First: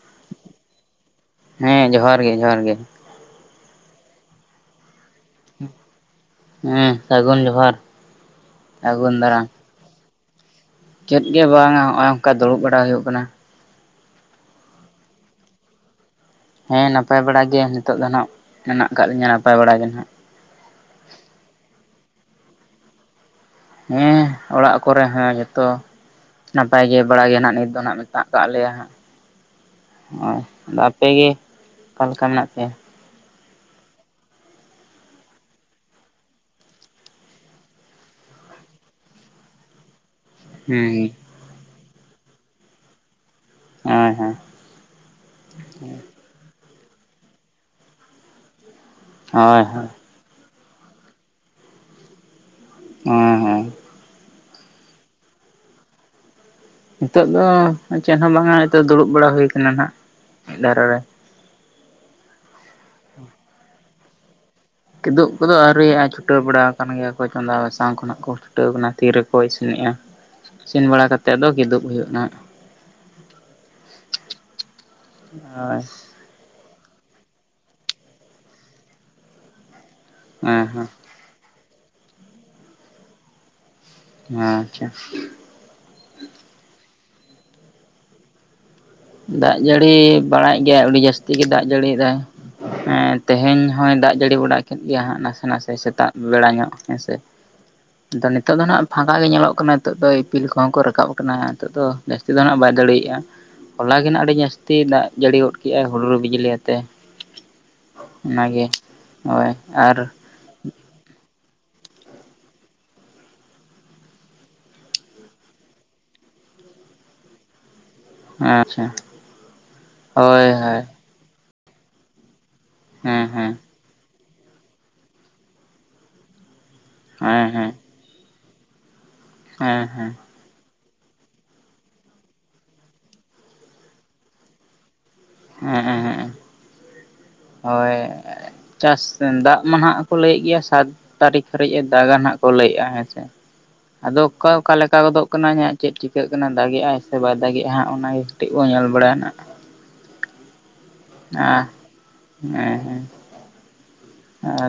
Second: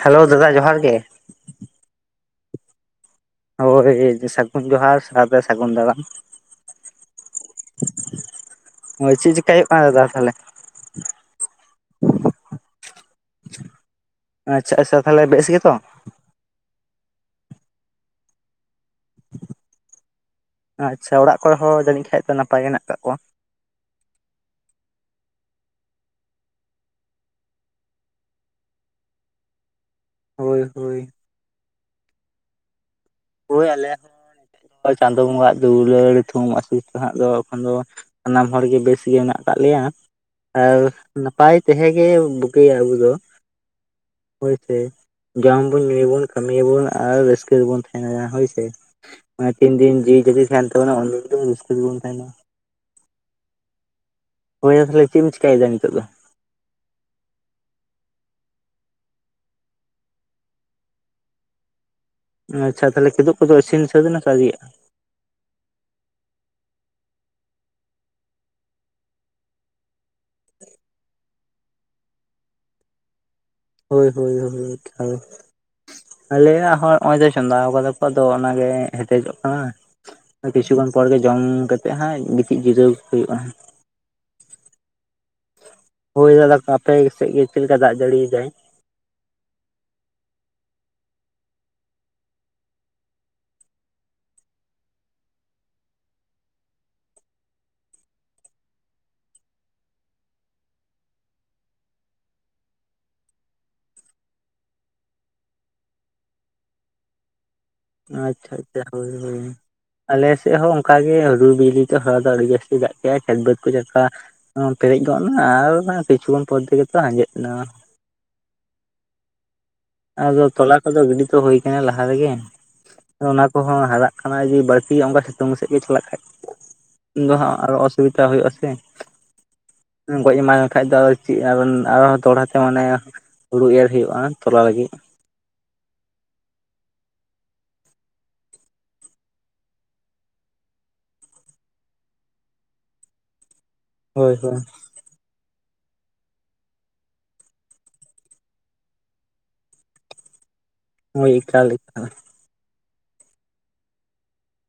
Hello ᱫᱟᱫᱟ ᱡᱚᱦᱟᱨ ᱜᱮ᱾ ᱦᱮᱸ ᱡᱚᱦᱟᱨ ᱜᱮ, ᱡᱚᱦᱟᱨ ᱜᱮ᱾ ᱦᱳᱭ ᱥᱟᱹᱜᱩᱱ ᱡᱚᱦᱟᱨ ᱥᱟᱣᱛᱮ ᱥᱟᱹᱜᱩᱱ ᱫᱟᱟᱨᱟᱢ᱾ ᱦᱮᱸ ᱥᱟᱹᱜᱩᱱ ᱡᱚᱦᱟᱨ ᱦᱳᱭ ᱥᱟᱹᱜᱩᱱ ᱫᱟᱨᱟᱢ᱾ [unintelligible] ᱛᱟᱦᱚᱞᱮ- ᱪᱮᱫ ᱜᱮ ᱵᱟᱝᱟ ᱱᱚᱜᱼᱚᱭ ᱱᱚᱝᱠᱟ ᱫᱩᱲᱩᱵ ᱵᱟᱲᱟ ᱦᱩᱭᱩᱜ ᱠᱟᱱᱟ᱾ ᱟᱪᱪᱷᱟ, ᱟᱪᱪᱷᱟ ᱛᱟᱦᱚᱞᱮ ᱵᱮᱥ ᱜᱮᱛᱚ? ᱦᱮᱸ ᱱᱟᱯᱟᱭ ᱵᱟᱲᱟ ᱜᱮ ᱱᱤᱛᱚᱜ ᱫᱚ ᱱᱟᱦᱟᱜ ᱢᱮᱱᱟᱜ ᱟᱠᱟᱫ ᱞᱤᱧᱟᱹ ᱱᱟᱯᱟᱭ ᱵᱟᱲᱟ ᱜᱮᱸ ᱱᱟᱜ᱾ ᱟᱪᱪᱷᱟ ᱚᱲᱟᱜ ᱠᱚᱨᱮ ᱦᱚᱸ ᱡᱟᱹᱱᱤᱡ ᱠᱷᱟᱡ ᱫᱚ ᱱᱟᱯᱟᱭ ᱜᱮ ᱦᱮᱱᱟᱜ ᱠᱟᱜ ᱠᱚᱣᱟ? ᱦᱮᱸ ᱚᱲᱟᱜ ᱠᱚᱨᱮ ᱦᱚᱸ ᱡᱷᱚᱛᱚ, ᱱᱟᱯᱟᱭ ᱜᱮ ᱵᱟᱲᱟᱜ ᱜᱮ ᱱᱟᱦᱟᱜ ᱱᱤᱛ ᱫᱚ ᱱᱟᱦᱟᱜ ᱢᱮᱛᱟᱜ ᱠᱟᱜ ᱞᱮᱭᱟ ᱦᱟᱜ᱾ ᱚ ᱦᱳᱭ ᱟᱫᱚ ᱦᱳᱭ ᱟᱯᱮᱜ ᱜᱮ ᱚᱠᱟ ᱞᱮᱠᱟ ᱢᱮᱱᱟᱜ ᱯᱮᱣᱟ? ᱦᱳᱭ ᱟᱞᱮ ᱦᱚᱸ ᱱᱤᱛ ᱪᱟᱸᱫᱳ ᱵᱚᱸᱜᱟ ᱟᱜ ᱫᱩᱞᱟᱹᱲ ᱛᱷᱩᱢ ᱟᱥᱤᱥ ᱛᱮ ᱦᱟᱸᱜ ᱫᱚ ᱮᱠᱷᱚᱱ ᱫᱚ ᱥᱟᱱᱟᱢ ᱦᱚᱲ ᱜᱮ ᱵᱮᱥ ᱜᱮ ᱢᱮᱱᱟᱜ ᱟᱠᱟᱫ ᱞᱮᱭᱟ᱾ ᱟᱨ ᱦᱮᱸ ᱱᱟᱯᱟᱭ ᱛᱟᱦᱮᱸ ᱜᱮ ᱵᱩᱜᱤᱭᱟ ᱟᱵᱚ ᱫᱚ᱾ ᱦᱳᱭ ᱥᱮ ᱡᱚᱢ ᱵᱚᱱ ᱧᱩᱭᱟᱵᱚᱱ ᱠᱟᱹᱢᱤᱭᱟᱵᱚᱱ ᱟᱨ ᱨᱟᱹᱥᱠᱟᱹ ᱨᱮᱵᱚᱱ ᱛᱟᱦᱮᱱ ᱦᱳᱭ ᱥᱮ ᱦᱳᱭ ᱛᱤᱱ ᱦᱳᱭ ᱫᱤᱱ ᱡᱤᱣᱤ ᱡᱩᱫᱤ ᱛᱟᱦᱮᱱ ᱛᱟᱵᱚᱱᱟ ᱚᱱ ᱫᱤᱱ ᱫᱚ ᱨᱟᱹᱥᱠᱟᱹ ᱜᱮᱵᱚᱱ ᱛᱟᱦᱮᱱᱟ᱾ [unintelligible] ᱦᱳᱭ ᱭᱟ ᱛᱟᱦᱚᱞᱮ ᱪᱮᱫ ᱮᱢ ᱪᱤᱠᱟᱹᱭᱮᱫᱟ ᱱᱤᱛᱚᱜ ᱫᱚ? ᱱᱤᱛᱚᱜ ᱫᱚ ᱪᱮᱫ ᱦᱚᱸ ᱵᱟᱝᱟ ᱱᱤᱛᱚᱜ ᱫᱩᱲᱩᱵ ᱵᱟᱲᱟ ᱦᱩᱭᱩ ᱟᱠᱟᱱᱟ ᱱᱟᱜ ᱢᱤᱫ ᱫᱷᱟᱨᱮ ᱨᱮ᱾ ᱟᱪᱪᱷᱟ ᱛᱟᱦᱚᱞᱮ ᱠᱤᱫᱩᱜ ᱠᱚᱫᱚ ᱤᱥᱤᱱ ᱥᱟᱹᱫ ᱮᱱᱟ ᱥᱮ ᱟᱣᱨᱤᱭᱟᱜ-ᱟ? ᱠᱤᱫᱩᱵ ᱠᱚᱫᱚ ᱟᱹᱣᱨᱤᱭᱟᱜ-ᱟ ᱪᱷᱩᱴᱟᱹᱣ ᱵᱟᱲᱟ ᱟᱠᱟᱱ ᱜᱮᱭᱟ ᱠᱚ ᱪᱚᱸᱫᱟ ᱵᱟᱥᱟᱝ ᱠᱷᱚᱱᱟᱜ ᱠᱚ ᱪᱷᱩᱴᱟᱹᱣ ᱟᱠᱟᱱᱟ ᱛᱤᱨᱮᱠᱚ ᱤᱥᱤᱱᱮᱜ-ᱟ᱾ ᱤᱥᱤᱱ ᱵᱟᱲᱟ ᱠᱟᱛᱮᱫ ᱫᱚ ᱠᱤᱫᱩᱵ ᱦᱩᱭᱩᱜ-ᱟ ᱱᱟ ᱦᱳᱭ ᱦᱳᱭ [unintelligible] ᱦᱳᱭ ᱟᱞᱮᱭᱟᱜ ᱦᱚ ᱱᱚᱜ ᱚᱭ ᱛᱚ ᱪᱚᱸᱫᱟ ᱟᱠᱟᱫᱟ ᱠᱚ ᱟᱫᱚ ᱚᱱᱟᱜᱮ ᱦᱮᱴᱮᱡᱚᱜ ᱠᱟᱱᱟ᱾ ᱦᱮᱸ ᱠᱤᱪᱷᱩᱜᱟᱱ ᱯᱚᱨ ᱜᱮ ᱡᱚᱢ ᱠᱟᱛᱮᱜ ᱦᱟᱸᱜ ᱜᱤᱛᱤᱡ ᱡᱤᱨᱟᱹᱣ ᱦᱩᱭᱩᱜ-ᱟ᱾ ᱦᱮᱸ ᱟᱪᱪᱷᱟ, ᱦᱳᱭ ᱫᱟᱫᱟ ᱟᱯᱮ ᱥᱮᱫ ᱜᱮ ᱪᱮᱫ ᱞᱮᱠᱟ ᱫᱟᱜ ᱡᱟᱹᱲᱤᱭᱫᱟᱭ? ᱫᱟᱜ ᱡᱟᱹᱲᱤ ᱵᱟᱲᱟᱭᱮᱫ ᱜᱮᱭᱟ ᱟᱹᱰᱤ ᱡᱟᱹᱥᱛᱤ ᱜᱮ ᱫᱟᱜ ᱡᱟᱹᱲᱤᱭᱫᱟᱭ᱾ ᱦᱮᱸ ᱛᱮᱦᱮᱧ ᱦᱚᱭ ᱫᱟᱜ ᱡᱟᱹᱲᱤ ᱵᱟᱲᱟ ᱠᱮᱫ ᱜᱮᱭᱟ ᱦᱟᱸᱜ ᱱᱟᱥᱮ ᱱᱟᱥᱮ ᱥᱮᱛᱟᱜ ᱵᱮᱲᱟ ᱧᱚᱜ ᱦᱮᱸᱥᱮ᱾ ᱟᱫᱚ ᱱᱤᱛᱚᱜ ᱫᱚ ᱱᱟᱟᱜ ᱯᱷᱟᱸᱠᱟ ᱜᱮ ᱧᱮᱞᱚᱜ ᱠᱟᱱᱟ ᱱᱤᱛᱚᱜ ᱫᱚ ᱤᱯᱤᱞ ᱠᱚᱦᱚᱸ ᱠᱚ ᱨᱟᱠᱟᱵ ᱟᱠᱟᱱᱟ ᱱᱤᱛᱚᱜ ᱫᱚ᱾ ᱡᱟᱹᱥᱛᱤ ᱫᱚ ᱱᱟᱦᱟᱜ ᱵᱟᱭ ᱫᱟᱲᱮᱭᱟᱜ-ᱟ᱾ ᱦᱚᱞᱟ ᱜᱮ ᱦᱟᱜ ᱟᱹᱰᱤ ᱡᱟᱹᱥᱛᱤ ᱫᱟᱜ ᱡᱟᱹᱲᱤ ᱜᱚᱫ ᱠᱮᱫᱮᱜ-ᱟᱭ ᱦᱩᱰᱩᱨ ᱵᱤᱡᱽᱞᱤ ᱟᱛᱮ᱾ ᱟᱪᱪᱷᱟ ᱚᱱᱟᱜᱮ ᱟᱪᱪᱷᱟ ᱦᱳᱭ ᱦᱳᱭ ᱟᱞᱮ ᱥᱮᱫ ᱦᱚᱸ ᱚᱱᱠᱟ ᱚᱱᱠᱟᱜᱮ ᱦᱩᱰᱩᱨ ᱵᱤᱡᱽᱞᱤ ᱦᱟᱞᱟ ᱫᱚ ᱟᱹᱰᱤ ᱡᱟᱹᱥᱛᱤ ᱫᱟᱜ ᱠᱮᱫ-ᱟ ᱠᱷᱮᱛ ᱵᱟᱹᱫᱽ ᱠᱚ ᱪᱟᱥ ᱟ ᱾ ᱯᱮᱨᱮᱡ ᱜᱚᱫ ᱮᱱᱟ ᱟᱨ ᱠᱤᱪᱷᱩ ᱠᱷᱚᱱ ᱯᱚᱨᱮ ᱛᱮᱜᱮ ᱛᱚ ᱦᱟᱸᱡᱮᱫ ᱮᱱᱟ᱾ ᱟᱪᱪᱷᱟ, ᱟᱫᱚ ᱦᱳᱭ ᱛᱚᱞᱟ ᱦᱳᱭ ᱠᱚᱫᱚ ᱜᱤᱰᱤ ᱛᱚ ᱦᱚᱭ ᱟᱠᱟᱱᱟ ᱞᱟᱦᱟ ᱨᱮᱜᱮ, ᱟᱨ ᱦᱮᱸ ᱚᱱᱟ ᱦᱮᱸ ᱠᱚᱦᱚᱸ ᱦᱟᱨᱟᱜ ᱠᱟᱱᱟ ᱡᱮ ᱵᱟᱹᱲᱛᱤ ᱚᱱᱠᱟ ᱥᱤᱛᱩᱝ ᱥᱮᱫ ᱜᱮ ᱪᱟᱞᱟᱜ ᱠᱷᱟᱡ ᱫᱚ ᱦᱮᱸ ᱦᱟᱸᱜ ᱦᱮᱸ ᱟᱨᱚᱥ ᱥᱩᱵᱤᱫᱟ ᱦᱩᱭᱩᱜ ᱟ ᱥᱮ ᱦᱮᱸ ᱜᱚᱡ ᱮᱢᱟᱭ ᱠᱷᱟᱡ ᱫᱚ ᱪᱮᱫ ᱟᱨᱚᱸ ᱫᱚᱦᱲᱟ ᱛᱮ ᱢᱟᱱᱮ ᱦᱩᱲᱩ ᱮᱨ ᱦᱩᱭᱩᱜ-ᱟ ᱛᱚᱞᱟ ᱞᱟᱹᱜᱤᱫ᱾ ᱦᱮᱸᱸ ᱦᱮᱸ ᱦᱳᱭ᱾ ᱪᱟᱥ ᱫᱟᱜ ᱢᱟ ᱱᱟᱜ ᱠᱚ ᱞᱟᱹᱭᱮᱫ ᱜᱮᱭᱟ ᱥᱟᱛ ᱛᱟᱹᱨᱤᱠᱷ ᱦᱟᱹᱨᱤᱡ ᱫᱟᱜ-ᱟ ᱦᱟᱸᱜ ᱠᱚ ᱞᱟᱹᱭᱮᱫ-ᱟ ᱦᱮᱸᱥᱮ᱾ [unintelligible] ᱟᱫᱚ ᱚᱠᱟ ᱦᱳᱭ ᱚᱠᱟᱞ ᱟᱠᱟ ᱜᱚᱫᱚᱜ ᱠᱟᱱᱟ ᱦᱟᱜ ᱪᱮᱫ ᱪᱤᱠᱟᱹᱜ ᱠᱟᱱᱟ ᱫᱟᱜᱤᱟᱭ ᱥᱮ ᱵᱟᱭ ᱫᱟᱜᱮᱜ-ᱟ ᱚᱱᱟᱜᱮ ᱠᱟᱹᱴᱤᱡ ᱵᱚᱱ ᱧᱮᱞ ᱵᱟᱲᱟᱭᱟ ᱱᱟᱜ ᱦᱚᱭ ᱟᱸ ᱮᱠᱟᱞ ᱮᱠᱟᱞ, ᱦᱮᱸ ᱦᱮᱸ᱾